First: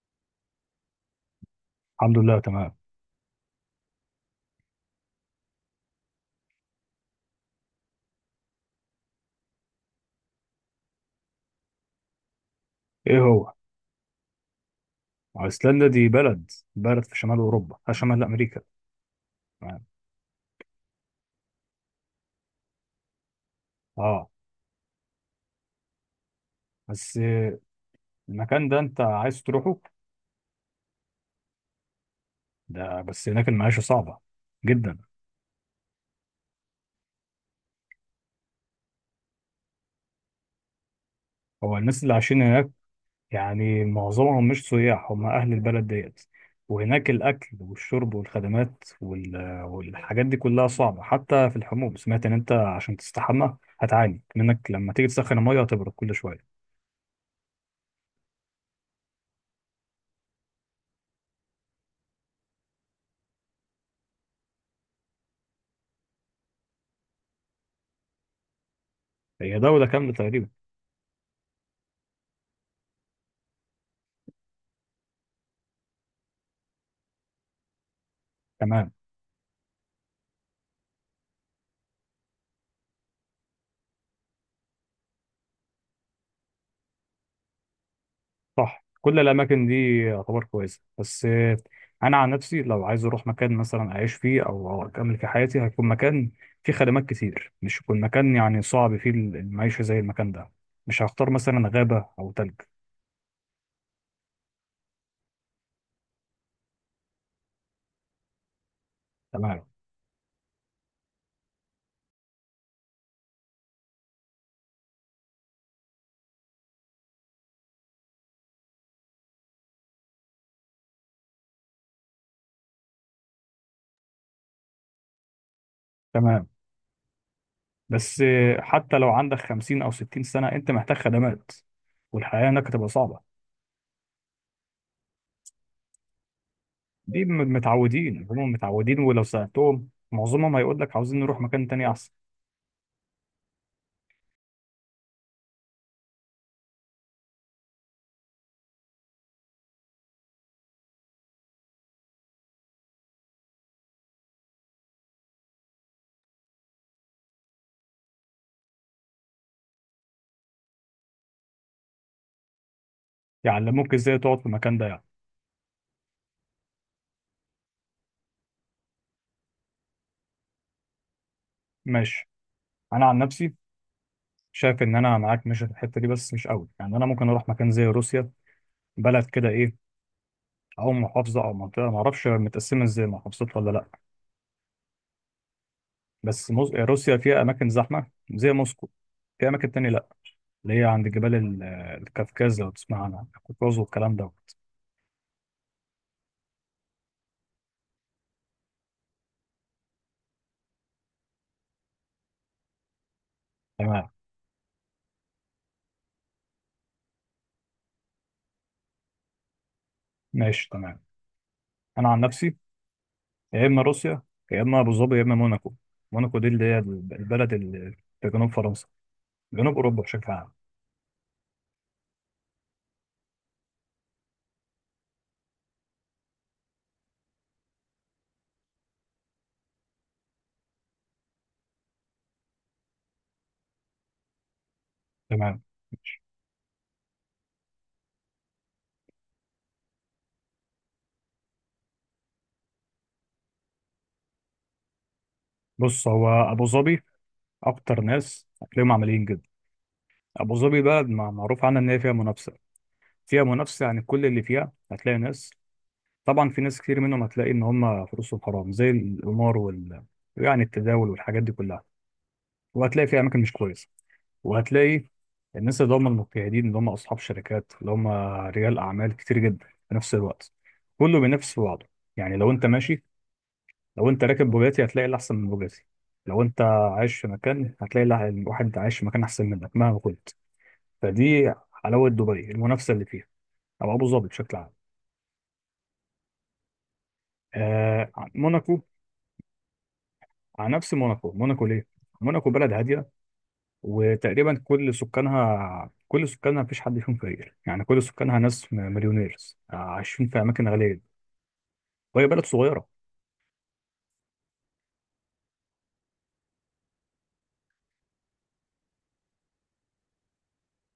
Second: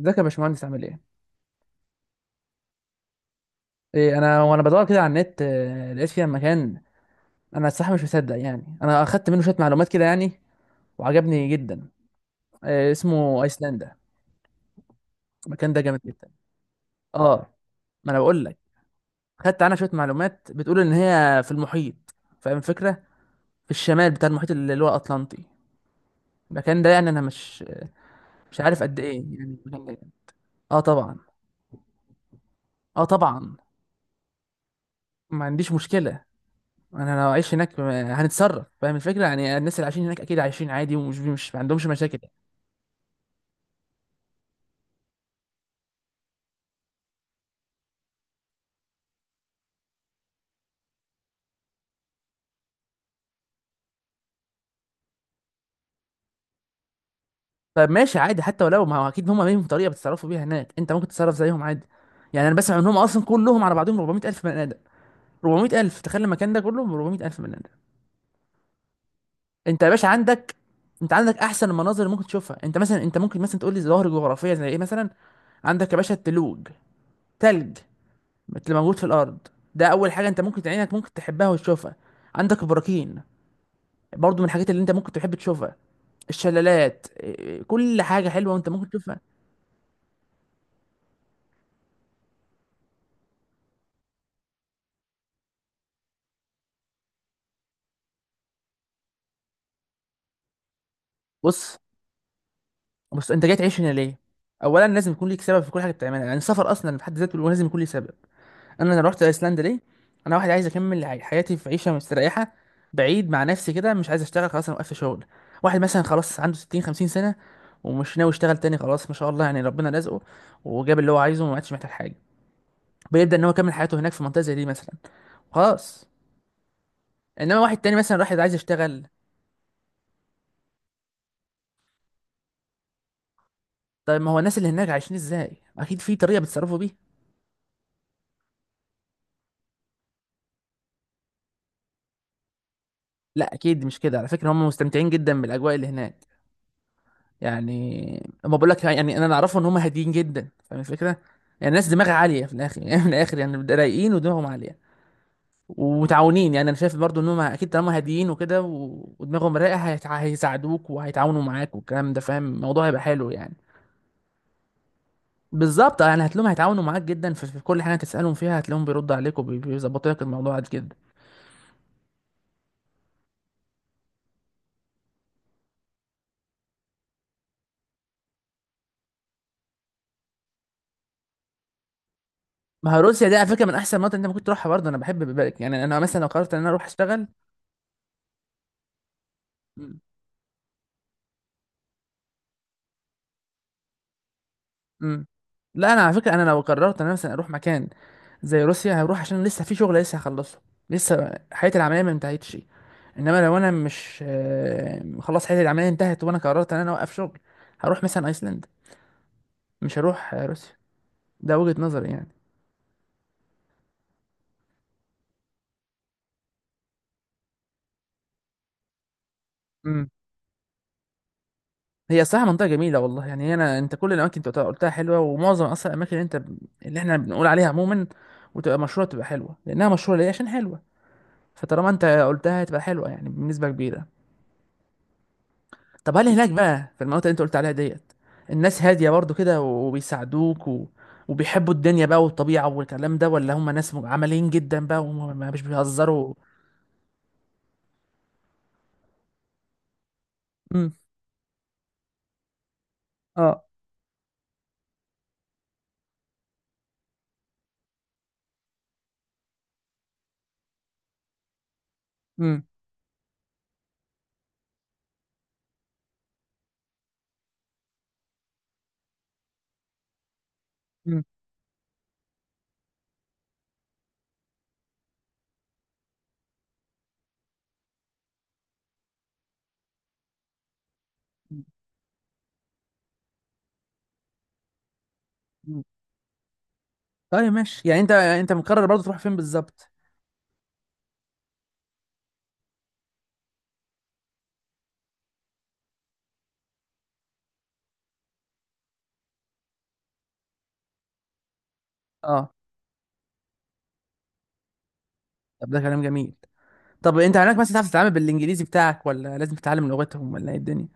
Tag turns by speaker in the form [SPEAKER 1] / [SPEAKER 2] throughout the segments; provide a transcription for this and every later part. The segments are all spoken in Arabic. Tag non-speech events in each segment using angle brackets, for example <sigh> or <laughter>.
[SPEAKER 1] ازيك يا باشمهندس عامل ايه؟
[SPEAKER 2] الحمد لله تمام.
[SPEAKER 1] ايه، انا وانا بدور كده على النت، لقيت فيها مكان. انا الصراحه مش مصدق، يعني انا اخدت منه شويه معلومات كده يعني. وعجبني جدا.
[SPEAKER 2] ايه
[SPEAKER 1] اسمه
[SPEAKER 2] هو.
[SPEAKER 1] ايسلندا. المكان ده
[SPEAKER 2] ايسلندا
[SPEAKER 1] جامد
[SPEAKER 2] دي
[SPEAKER 1] جدا.
[SPEAKER 2] بلد في شمال
[SPEAKER 1] اه،
[SPEAKER 2] اوروبا،
[SPEAKER 1] ما انا
[SPEAKER 2] شمال
[SPEAKER 1] بقول لك،
[SPEAKER 2] امريكا.
[SPEAKER 1] خدت عنها
[SPEAKER 2] تمام.
[SPEAKER 1] شويه معلومات، بتقول ان هي في المحيط. فاهم الفكره؟ في الشمال بتاع
[SPEAKER 2] اه
[SPEAKER 1] المحيط اللي هو الاطلنطي. المكان ده يعني
[SPEAKER 2] بس
[SPEAKER 1] انا
[SPEAKER 2] آه،
[SPEAKER 1] مش
[SPEAKER 2] المكان ده
[SPEAKER 1] عارف قد
[SPEAKER 2] انت
[SPEAKER 1] ايه،
[SPEAKER 2] عايز
[SPEAKER 1] يعني
[SPEAKER 2] تروحه؟
[SPEAKER 1] المكان ده. اه طبعا.
[SPEAKER 2] ده
[SPEAKER 1] اه
[SPEAKER 2] بس هناك
[SPEAKER 1] طبعا،
[SPEAKER 2] المعيشه صعبه جدا.
[SPEAKER 1] ما عنديش مشكله. انا لو عايش هناك، هنتصرف. فاهم الفكره؟ يعني الناس اللي عايشين هناك اكيد عايشين عادي، ومش مش ما
[SPEAKER 2] هو
[SPEAKER 1] عندهمش
[SPEAKER 2] الناس اللي
[SPEAKER 1] مشاكل يعني.
[SPEAKER 2] عايشين هناك يعني معظمهم مش سياح، هم اهل البلد ديت. وهناك الاكل والشرب والخدمات وال... والحاجات دي كلها صعبه، حتى في الحموم سمعت ان انت عشان تستحمى هتعاني منك لما تيجي تسخن الميه هتبرد كل شويه.
[SPEAKER 1] طب ماشي عادي حتى ولو، ما هو اكيد هم ليهم طريقه بيتصرفوا بيها هناك، انت ممكن تتصرف زيهم عادي. يعني انا بسمع ان هم اصلا كلهم على بعضهم 400000 بني ادم. 400000، تخيل المكان ده كله ب 400000 بني ادم.
[SPEAKER 2] هي
[SPEAKER 1] انت
[SPEAKER 2] دوله
[SPEAKER 1] يا باشا
[SPEAKER 2] كامله تقريبا.
[SPEAKER 1] عندك، انت عندك احسن المناظر اللي ممكن تشوفها. انت مثلا، انت ممكن مثلا تقول لي ظواهر جغرافيه زي ايه مثلا. عندك يا باشا التلوج، تلج اللي
[SPEAKER 2] تمام.
[SPEAKER 1] موجود في الارض. ده اول حاجه انت ممكن عينك ممكن تحبها وتشوفها. عندك البراكين، برضو من الحاجات اللي انت ممكن تحب تشوفها. الشلالات، إيه، كل حاجه حلوه انت
[SPEAKER 2] صح،
[SPEAKER 1] ممكن
[SPEAKER 2] كل
[SPEAKER 1] تشوفها.
[SPEAKER 2] الاماكن دي يعتبر كويسه بس، انا عن نفسي لو عايز اروح مكان مثلا اعيش فيه او اكمل في حياتي، هيكون مكان فيه خدمات كتير، مش يكون مكان يعني صعب فيه المعيشه زي المكان ده. مش هختار مثلا
[SPEAKER 1] بص،
[SPEAKER 2] غابه او تلج.
[SPEAKER 1] بص انت جاي تعيش هنا ليه؟ اولا لازم يكون ليك سبب في كل حاجه بتعملها، يعني السفر اصلا في حد ذاته لازم يكون ليه سبب. انا رحت ايسلندا
[SPEAKER 2] تمام
[SPEAKER 1] ليه؟ انا واحد عايز اكمل حياتي في عيشه مستريحه، بعيد مع نفسي كده، مش عايز اشتغل خلاص، انا وقفت شغل. واحد مثلا خلاص عنده 60 50 سنه ومش ناوي يشتغل تاني، خلاص ما شاء الله، يعني ربنا رزقه وجاب اللي هو عايزه وما عادش محتاج حاجه. بيبدا ان هو يكمل حياته هناك في منطقه زي دي مثلا. خلاص.
[SPEAKER 2] تمام.
[SPEAKER 1] انما واحد تاني مثلا
[SPEAKER 2] بس
[SPEAKER 1] راح عايز
[SPEAKER 2] آه، حتى
[SPEAKER 1] يشتغل.
[SPEAKER 2] لو عندك 50 او 60 سنه انت محتاج خدمات، والحياه هناك هتبقى صعبه.
[SPEAKER 1] طيب ما هو الناس اللي هناك عايشين ازاي؟ اكيد في طريقه بيتصرفوا بيها.
[SPEAKER 2] دي متعودين، هم متعودين، ولو سالتهم معظمهم هيقول لك عاوزين نروح مكان تاني احسن.
[SPEAKER 1] لا اكيد مش كده على فكره، هم مستمتعين جدا بالاجواء اللي هناك. يعني اما بقول لك، يعني انا اللي اعرفه ان هم هاديين جدا، فاهم الفكره؟ يعني الناس دماغها عاليه في الاخر <laughs> يعني من الاخر، يعني رايقين ودماغهم عاليه ومتعاونين. يعني انا شايف برضو ان هم اكيد طالما هاديين وكده ودماغهم رايقه، هيساعدوك وهيتعاونوا معاك والكلام ده، فاهم الموضوع؟ هيبقى حلو يعني.
[SPEAKER 2] يعلموك ازاي تقعد في المكان ده يعني.
[SPEAKER 1] بالظبط، يعني هتلاقيهم هيتعاونوا معاك جدا في كل حاجه تسالهم فيها، هتلاقيهم بيردوا عليك وبيظبطوا لك الموضوع جدا.
[SPEAKER 2] ماشي. انا عن نفسي شايف ان انا معاك ماشي في الحته دي بس مش قوي، يعني انا ممكن اروح مكان زي روسيا. بلد كده ايه؟ او محافظه او منطقه، ما اعرفش متقسمه
[SPEAKER 1] ما هو
[SPEAKER 2] ازاي
[SPEAKER 1] روسيا دي على
[SPEAKER 2] محافظات
[SPEAKER 1] فكره
[SPEAKER 2] ولا
[SPEAKER 1] من
[SPEAKER 2] لا.
[SPEAKER 1] احسن المناطق اللي انت ممكن تروحها برضه. انا بحب بالك، يعني انا مثلا لو
[SPEAKER 2] بس
[SPEAKER 1] قررت ان انا اروح
[SPEAKER 2] روسيا
[SPEAKER 1] اشتغل.
[SPEAKER 2] فيها اماكن زحمه زي موسكو. في اماكن تانية
[SPEAKER 1] مم.
[SPEAKER 2] لا، اللي هي عند جبال الكافكاز، لو تسمع عنها الكوكاز والكلام دوت.
[SPEAKER 1] مم. لا انا على فكره، انا لو قررت ان انا مثلا اروح مكان زي روسيا، هروح عشان لسه في شغل لسه هخلصه، لسه حياتي العمليه ما انتهتش. انما لو انا
[SPEAKER 2] تمام.
[SPEAKER 1] مش، خلاص حياتي العمليه انتهت، وانا قررت ان انا اوقف شغل، هروح مثلا ايسلند، مش هروح
[SPEAKER 2] ماشي.
[SPEAKER 1] روسيا.
[SPEAKER 2] تمام.
[SPEAKER 1] ده وجهه نظري
[SPEAKER 2] انا عن
[SPEAKER 1] يعني.
[SPEAKER 2] نفسي، يا اما روسيا، يا اما ابو ظبي، يا اما موناكو. موناكو دي اللي هي البلد اللي في جنوب فرنسا، جنوب اوروبا بشكل عام.
[SPEAKER 1] هي صراحة منطقة جميلة والله، يعني أنا، أنت كل الأماكن أنت قلتها حلوة، ومعظم أصلا الأماكن اللي أنت اللي إحنا بنقول عليها عموما وتبقى مشهورة تبقى حلوة، لأنها مشهورة ليه؟ عشان حلوة. فطالما أنت قلتها هتبقى حلوة يعني بنسبة كبيرة.
[SPEAKER 2] تمام.
[SPEAKER 1] طب
[SPEAKER 2] ماشي.
[SPEAKER 1] هل هناك بقى في المناطق اللي أنت قلت عليها ديت الناس هادية برضو كده وبيساعدوك وبيحبوا الدنيا بقى والطبيعة والكلام ده، ولا هم ناس عمليين جدا بقى وما مش
[SPEAKER 2] بص، هو
[SPEAKER 1] بيهزروا؟
[SPEAKER 2] ابو ظبي اكتر ناس هتلاقيهم عمليين جدا. ابو ظبي
[SPEAKER 1] امم.
[SPEAKER 2] بلد معروف عنها ان هي فيها منافسه. فيها
[SPEAKER 1] اه.
[SPEAKER 2] منافسه، يعني كل اللي فيها هتلاقي ناس. طبعا في ناس كتير منهم هتلاقي ان هم فلوسهم حرام زي القمار وال يعني التداول والحاجات دي كلها.
[SPEAKER 1] امم.
[SPEAKER 2] وهتلاقي في اماكن مش كويسه. وهتلاقي الناس اللي هم المجتهدين، اللي هم اصحاب شركات، اللي هم رجال اعمال كتير جدا في نفس الوقت، كله
[SPEAKER 1] امم.
[SPEAKER 2] بينافس في بعضه. يعني لو انت راكب بوجاتي هتلاقي اللي احسن من بوجاتي. لو انت عايش في مكان هتلاقي الواحد عايش في مكان احسن منك مهما كنت. فدي حلاوة دبي، المنافسة اللي فيها، او ابو ظبي بشكل عام.
[SPEAKER 1] أمم. طيب ماشي، يعني أنت
[SPEAKER 2] آه،
[SPEAKER 1] أنت
[SPEAKER 2] موناكو.
[SPEAKER 1] مقرر برضو تروح فين بالظبط؟
[SPEAKER 2] على نفس موناكو. موناكو ليه؟ موناكو بلد هاديه، وتقريبا كل سكانها مفيش حد فيهم فقير، يعني كل سكانها ناس مليونيرز، عايشين في اماكن غاليه. وهي بلد
[SPEAKER 1] اه،
[SPEAKER 2] صغيره.
[SPEAKER 1] طب ده كلام جميل. طب انت هناك مثلا تعرف تتعامل بالانجليزي بتاعك ولا لازم تتعلم لغتهم ولا ايه الدنيا؟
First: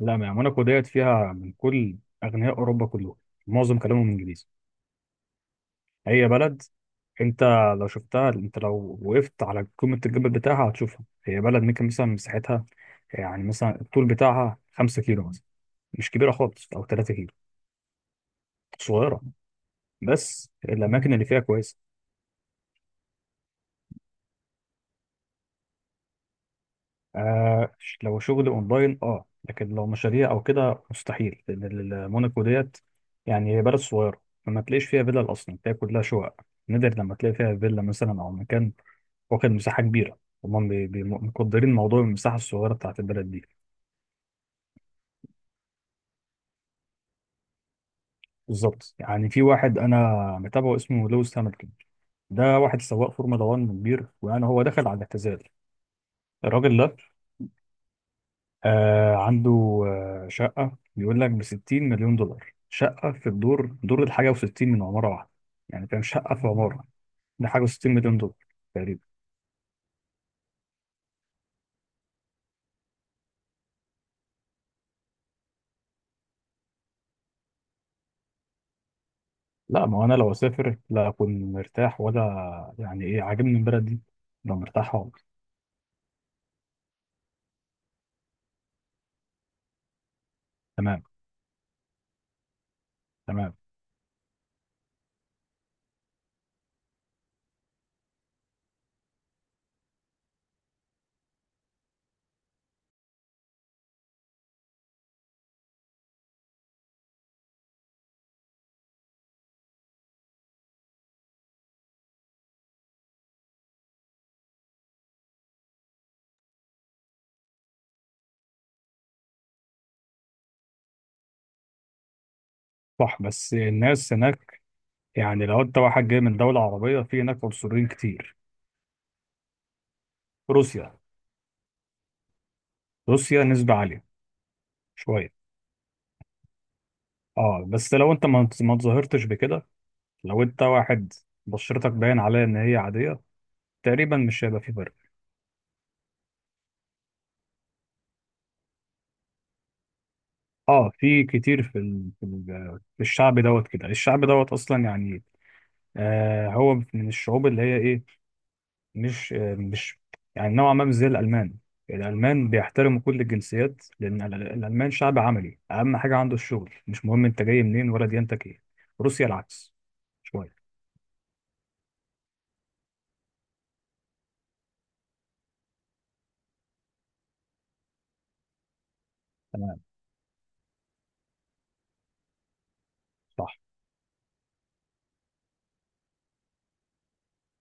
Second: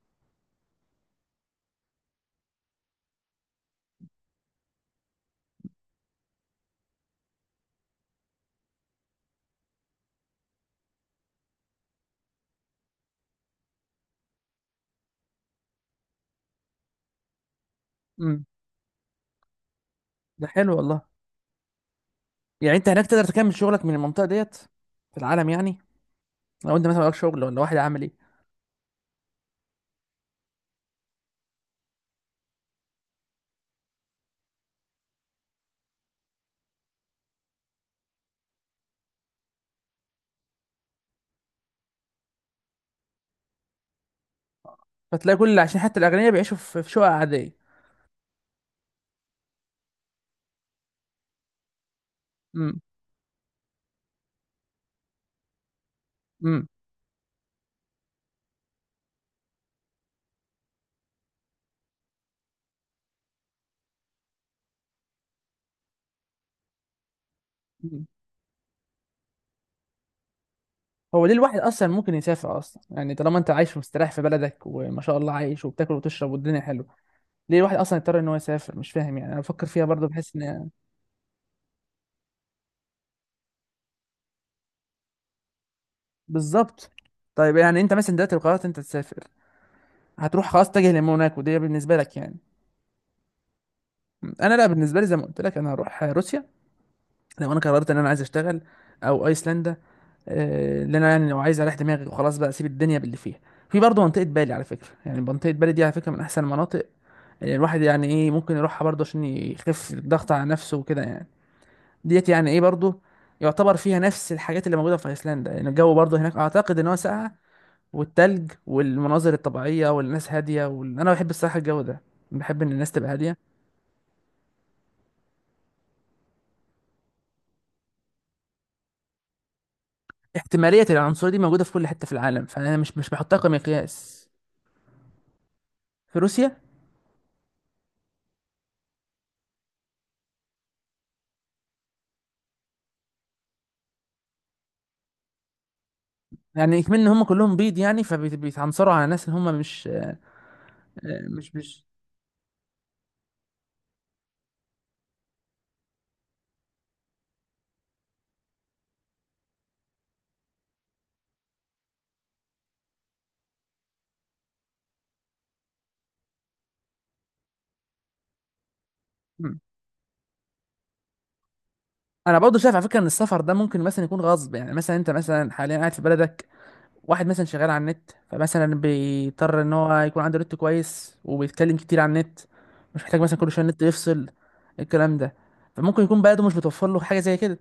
[SPEAKER 2] لا، ما يعني موناكو ديت فيها من كل اغنياء اوروبا كلهم. معظم كلامهم انجليزي. هي بلد، انت لو شفتها، انت لو وقفت على قمه الجبل بتاعها هتشوفها، هي بلد ممكن مثلا مساحتها يعني مثلا الطول بتاعها 5 كيلو مثلا، مش كبيره خالص او 3.
[SPEAKER 1] امم.
[SPEAKER 2] صغيرة،
[SPEAKER 1] ده
[SPEAKER 2] بس
[SPEAKER 1] حلو والله.
[SPEAKER 2] الأماكن اللي فيها كويسة.
[SPEAKER 1] يعني انت هناك تقدر تكمل شغلك من المنطقه ديت في العالم يعني؟ لو انت مثلا وراك شغل ولا واحد عامل
[SPEAKER 2] لو
[SPEAKER 1] ايه؟
[SPEAKER 2] شغل أونلاين، لكن لو مشاريع أو كده مستحيل، لأن موناكو ديت يعني هي بلد صغيرة، فما تلاقيش فيها فيلا أصلا، تلاقي كلها شقق. نادر لما تلاقي فيها فيلا مثلا أو مكان واخد مساحة كبيرة. هما مقدرين موضوع المساحة الصغيرة بتاعت البلد دي.
[SPEAKER 1] فتلاقي كل عشان حتى الاغنياء بيعيشوا في شقق عاديه.
[SPEAKER 2] بالظبط، يعني في واحد أنا متابعه اسمه لويس هامilton. ده
[SPEAKER 1] امم.
[SPEAKER 2] واحد سواق فورمولا 1 كبير، ويعني هو دخل على الاعتزال.
[SPEAKER 1] امم.
[SPEAKER 2] الراجل ده عنده شقة بيقول لك بـ60 مليون دولار، شقة في الدور، دور الـ61 من عمارة واحدة. يعني فاهم، شقة في عمارة، دي حاجة وستين
[SPEAKER 1] امم.
[SPEAKER 2] مليون دولار تقريبا.
[SPEAKER 1] هو ليه الواحد اصلا ممكن يسافر اصلا؟ يعني طالما انت عايش ومستريح في بلدك وما شاء الله عايش وبتاكل وتشرب والدنيا حلوه، ليه الواحد اصلا يضطر ان هو يسافر؟ مش فاهم. يعني انا بفكر فيها
[SPEAKER 2] لا ما هو
[SPEAKER 1] برضه،
[SPEAKER 2] أنا لو
[SPEAKER 1] بحس ان.
[SPEAKER 2] أسافر لا أكون مرتاح، ولا يعني إيه عاجبني البلد دي أبقى مرتاح خالص.
[SPEAKER 1] بالظبط. طيب يعني انت مثلا دلوقتي لو قررت انت تسافر هتروح خلاص تتجه
[SPEAKER 2] تمام
[SPEAKER 1] لموناكو دي بالنسبه لك يعني؟
[SPEAKER 2] تمام.
[SPEAKER 1] انا لا، بالنسبه لي زي ما قلت لك، انا هروح روسيا لو انا قررت ان انا عايز اشتغل، او ايسلندا، اللي انا يعني لو عايز اريح دماغي وخلاص بقى اسيب الدنيا باللي فيها. في برضه منطقه بالي على فكره، يعني منطقه بالي دي على فكره من احسن المناطق، يعني الواحد يعني ايه، ممكن يروحها برضه عشان يخف الضغط على نفسه وكده يعني. ديت يعني ايه برضه يعتبر فيها نفس الحاجات اللي موجوده في ايسلندا، يعني الجو برضه هناك اعتقد ان هو ساقع، والتلج والمناظر الطبيعيه والناس هاديه انا بحب الصراحه الجو ده، بحب ان الناس تبقى
[SPEAKER 2] صح
[SPEAKER 1] هاديه.
[SPEAKER 2] بس الناس هناك يعني لو أنت واحد جاي من دولة عربية، في هناك عنصريين كتير.
[SPEAKER 1] احتمالية
[SPEAKER 2] روسيا،
[SPEAKER 1] العنصرية دي موجودة في كل حتة في العالم، فأنا مش بحطها
[SPEAKER 2] روسيا نسبة عالية
[SPEAKER 1] كمقياس.
[SPEAKER 2] شوية.
[SPEAKER 1] في روسيا،
[SPEAKER 2] اه بس لو انت ما تظاهرتش بكده، لو انت واحد بشرتك باين عليها ان هي عاديه، تقريبا مش هيبقى في فرق.
[SPEAKER 1] يعني كمان إن هم كلهم بيض يعني فبيتعنصروا على ناس اللي هم مش،
[SPEAKER 2] اه، في
[SPEAKER 1] مش
[SPEAKER 2] كتير،
[SPEAKER 1] مش
[SPEAKER 2] في الشعب دوت كده، الشعب دوت اصلا يعني، هو من الشعوب اللي هي ايه. مش، يعني نوعا ما مش زي الالمان. الالمان بيحترموا كل الجنسيات، لان الالمان شعب عملي، اهم حاجه عنده الشغل، مش مهم انت جاي منين ولا ديانتك ايه. روسيا
[SPEAKER 1] مم.
[SPEAKER 2] العكس شويه.
[SPEAKER 1] أنا برضه شايف على فكرة إن السفر ده ممكن مثلا يكون غصب، يعني مثلا أنت مثلا حاليا قاعد في بلدك، واحد مثلا شغال على النت فمثلا بيضطر إن
[SPEAKER 2] تمام.
[SPEAKER 1] هو يكون عنده نت كويس وبيتكلم كتير على النت، مش محتاج مثلا
[SPEAKER 2] صح.
[SPEAKER 1] كل شوية النت يفصل، الكلام ده. فممكن يكون بلده مش بتوفر له حاجة زي كده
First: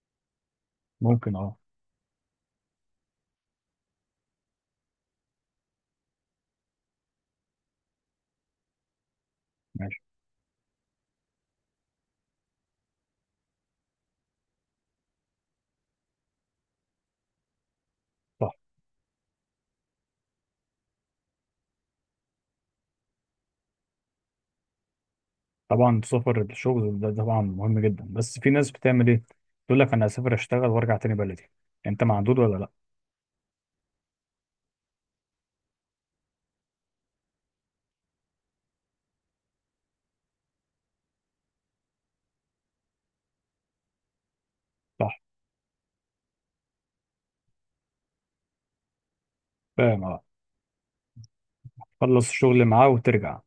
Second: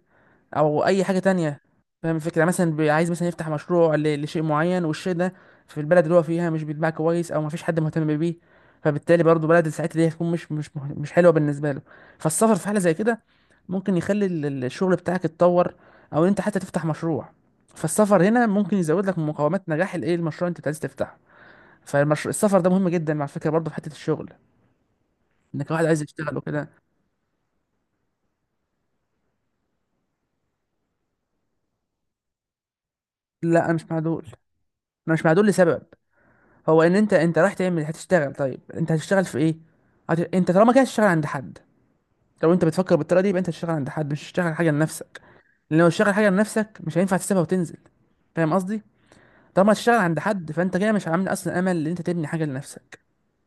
[SPEAKER 1] او اي حاجه
[SPEAKER 2] ممكن اه.
[SPEAKER 1] تانية. فاهم الفكره؟ يعني مثلا عايز مثلا يفتح مشروع لشيء معين، والشيء ده في البلد اللي هو فيها مش بيتباع كويس او مفيش حد مهتم بيه، فبالتالي برضه بلد ساعتها
[SPEAKER 2] ماشي.
[SPEAKER 1] دي هتكون مش حلوه بالنسبه له. فالسفر في حاله زي كده ممكن يخلي الشغل بتاعك يتطور، او ان انت حتى تفتح مشروع. فالسفر هنا
[SPEAKER 2] صح،
[SPEAKER 1] ممكن يزود لك من مقومات نجاح الايه المشروع اللي انت عايز تفتحه. فالمشروع، السفر ده مهم جدا، مع فكره برضه في حته الشغل، انك واحد
[SPEAKER 2] طبعا
[SPEAKER 1] عايز يشتغل
[SPEAKER 2] السفر
[SPEAKER 1] وكده.
[SPEAKER 2] الشغل ده طبعا مهم جدا، بس في ناس بتعمل ايه، تقول لك انا هسافر اشتغل وارجع تاني بلدي، انت معدود ولا لا؟
[SPEAKER 1] لا انا مش مع دول. انا مش مع دول لسبب، هو ان انت رايح تعمل هتشتغل، طيب انت هتشتغل في ايه؟ انت طالما كده هتشتغل عند حد. لو انت بتفكر بالطريقه دي يبقى انت هتشتغل عند حد، مش هتشتغل حاجه
[SPEAKER 2] صح
[SPEAKER 1] لنفسك. لان لو تشتغل حاجه لنفسك مش هينفع تسيبها وتنزل، فاهم قصدي؟ طالما هتشتغل
[SPEAKER 2] فاهم
[SPEAKER 1] عند
[SPEAKER 2] اه،
[SPEAKER 1] حد فانت كده مش عامل اصلا امل ان انت تبني
[SPEAKER 2] تخلص
[SPEAKER 1] حاجه
[SPEAKER 2] الشغل اللي معاه
[SPEAKER 1] لنفسك.
[SPEAKER 2] وترجع.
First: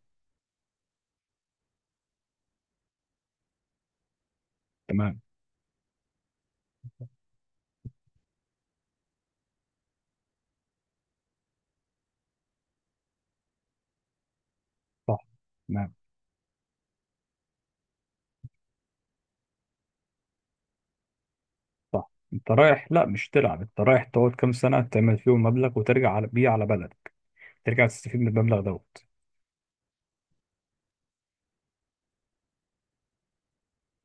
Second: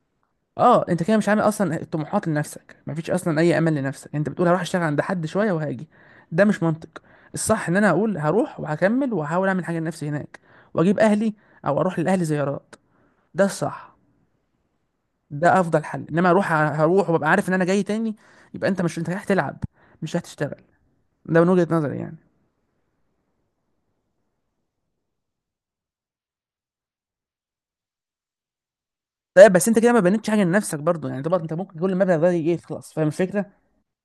[SPEAKER 1] اه، انت كده مش عامل اصلا طموحات لنفسك، مفيش اصلا اي امل لنفسك، انت بتقول هروح اشتغل عند
[SPEAKER 2] تمام.
[SPEAKER 1] حد شويه وهاجي. ده مش منطق. الصح ان انا اقول هروح وهكمل وهحاول اعمل حاجه لنفسي هناك، واجيب اهلي او اروح لاهلي زيارات. ده الصح،
[SPEAKER 2] صح.
[SPEAKER 1] ده افضل
[SPEAKER 2] تمام.
[SPEAKER 1] حل. انما هروح وابقى عارف ان انا جاي تاني، يبقى انت مش، انت رايح تلعب، مش رايح تشتغل. ده من وجهة نظري
[SPEAKER 2] صح،
[SPEAKER 1] يعني.
[SPEAKER 2] انت رايح لا مش تلعب، انت رايح تقعد كام سنه تعمل فيهم مبلغ وترجع على بيه على بلدك، ترجع تستفيد من المبلغ دوت.
[SPEAKER 1] طيب بس انت كده ما بنيتش حاجه لنفسك برضو، يعني طبعا انت ممكن كل المبلغ ده يخلص، فاهم الفكره؟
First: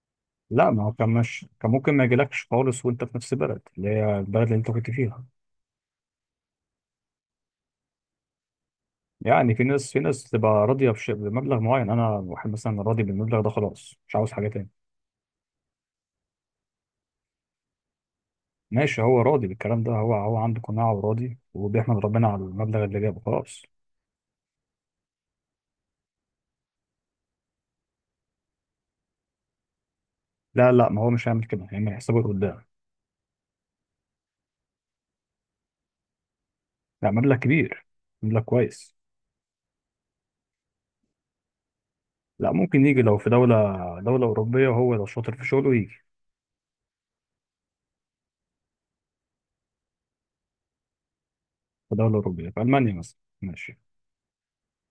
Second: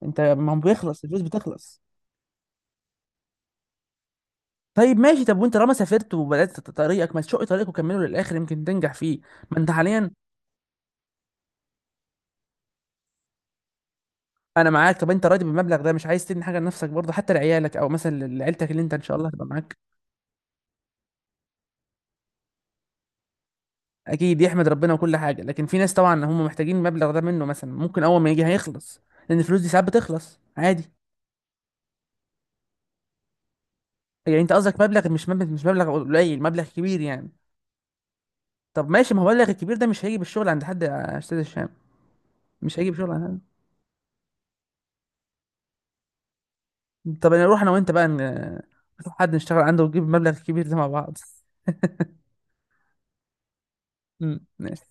[SPEAKER 1] انت ما هو
[SPEAKER 2] لا ما هو
[SPEAKER 1] بيخلص
[SPEAKER 2] كان
[SPEAKER 1] الفلوس
[SPEAKER 2] مش كان
[SPEAKER 1] بتخلص.
[SPEAKER 2] ممكن ما يجيلكش خالص وانت في نفس البلد اللي هي البلد اللي انت كنت
[SPEAKER 1] طيب ماشي،
[SPEAKER 2] فيها.
[SPEAKER 1] طب وانت لما سافرت وبدات طريقك، ما تشق طريقك وكمله للاخر يمكن تنجح فيه.
[SPEAKER 2] يعني
[SPEAKER 1] ما
[SPEAKER 2] في
[SPEAKER 1] انت
[SPEAKER 2] ناس في
[SPEAKER 1] حاليا،
[SPEAKER 2] ناس تبقى راضيه بمبلغ معين، انا واحد مثلا راضي بالمبلغ ده، خلاص مش عاوز حاجه
[SPEAKER 1] انا
[SPEAKER 2] تاني.
[SPEAKER 1] معاك، طب انت راضي بالمبلغ ده مش عايز تدي حاجه لنفسك برضه حتى لعيالك او مثلا لعيلتك اللي انت ان
[SPEAKER 2] ماشي،
[SPEAKER 1] شاء
[SPEAKER 2] هو
[SPEAKER 1] الله هتبقى
[SPEAKER 2] راضي
[SPEAKER 1] معاك؟
[SPEAKER 2] بالكلام ده، هو عنده قناعة وراضي، وبيحمد ربنا على المبلغ اللي جابه خلاص.
[SPEAKER 1] اكيد يحمد ربنا وكل حاجه، لكن في ناس طبعا هم محتاجين المبلغ ده منه، مثلا ممكن اول ما يجي هيخلص، لان الفلوس دي ساعات بتخلص
[SPEAKER 2] لا لا،
[SPEAKER 1] عادي.
[SPEAKER 2] ما هو مش هيعمل كده، هيعمل حسابه لقدام.
[SPEAKER 1] يعني انت قصدك مبلغ، مش مبلغ، مش مبلغ قليل، مبلغ كبير
[SPEAKER 2] لا،
[SPEAKER 1] يعني.
[SPEAKER 2] مبلغ كبير، مبلغ
[SPEAKER 1] طب
[SPEAKER 2] كويس.
[SPEAKER 1] ماشي، ما هو المبلغ الكبير ده مش هيجي بالشغل عند حد يا استاذ هشام،
[SPEAKER 2] لا،
[SPEAKER 1] مش
[SPEAKER 2] ممكن
[SPEAKER 1] هيجي
[SPEAKER 2] يجي
[SPEAKER 1] بشغل
[SPEAKER 2] لو
[SPEAKER 1] عند
[SPEAKER 2] في
[SPEAKER 1] حد.
[SPEAKER 2] دولة أوروبية، وهو لو شاطر في شغله يجي.
[SPEAKER 1] طب انا اروح انا وانت بقى نشوف حد نشتغل عنده، ونجيب المبلغ الكبير ده مع بعض <laughs>
[SPEAKER 2] في دولة أوروبية في ألمانيا مثلا، ماشي.
[SPEAKER 1] امم. ماشي.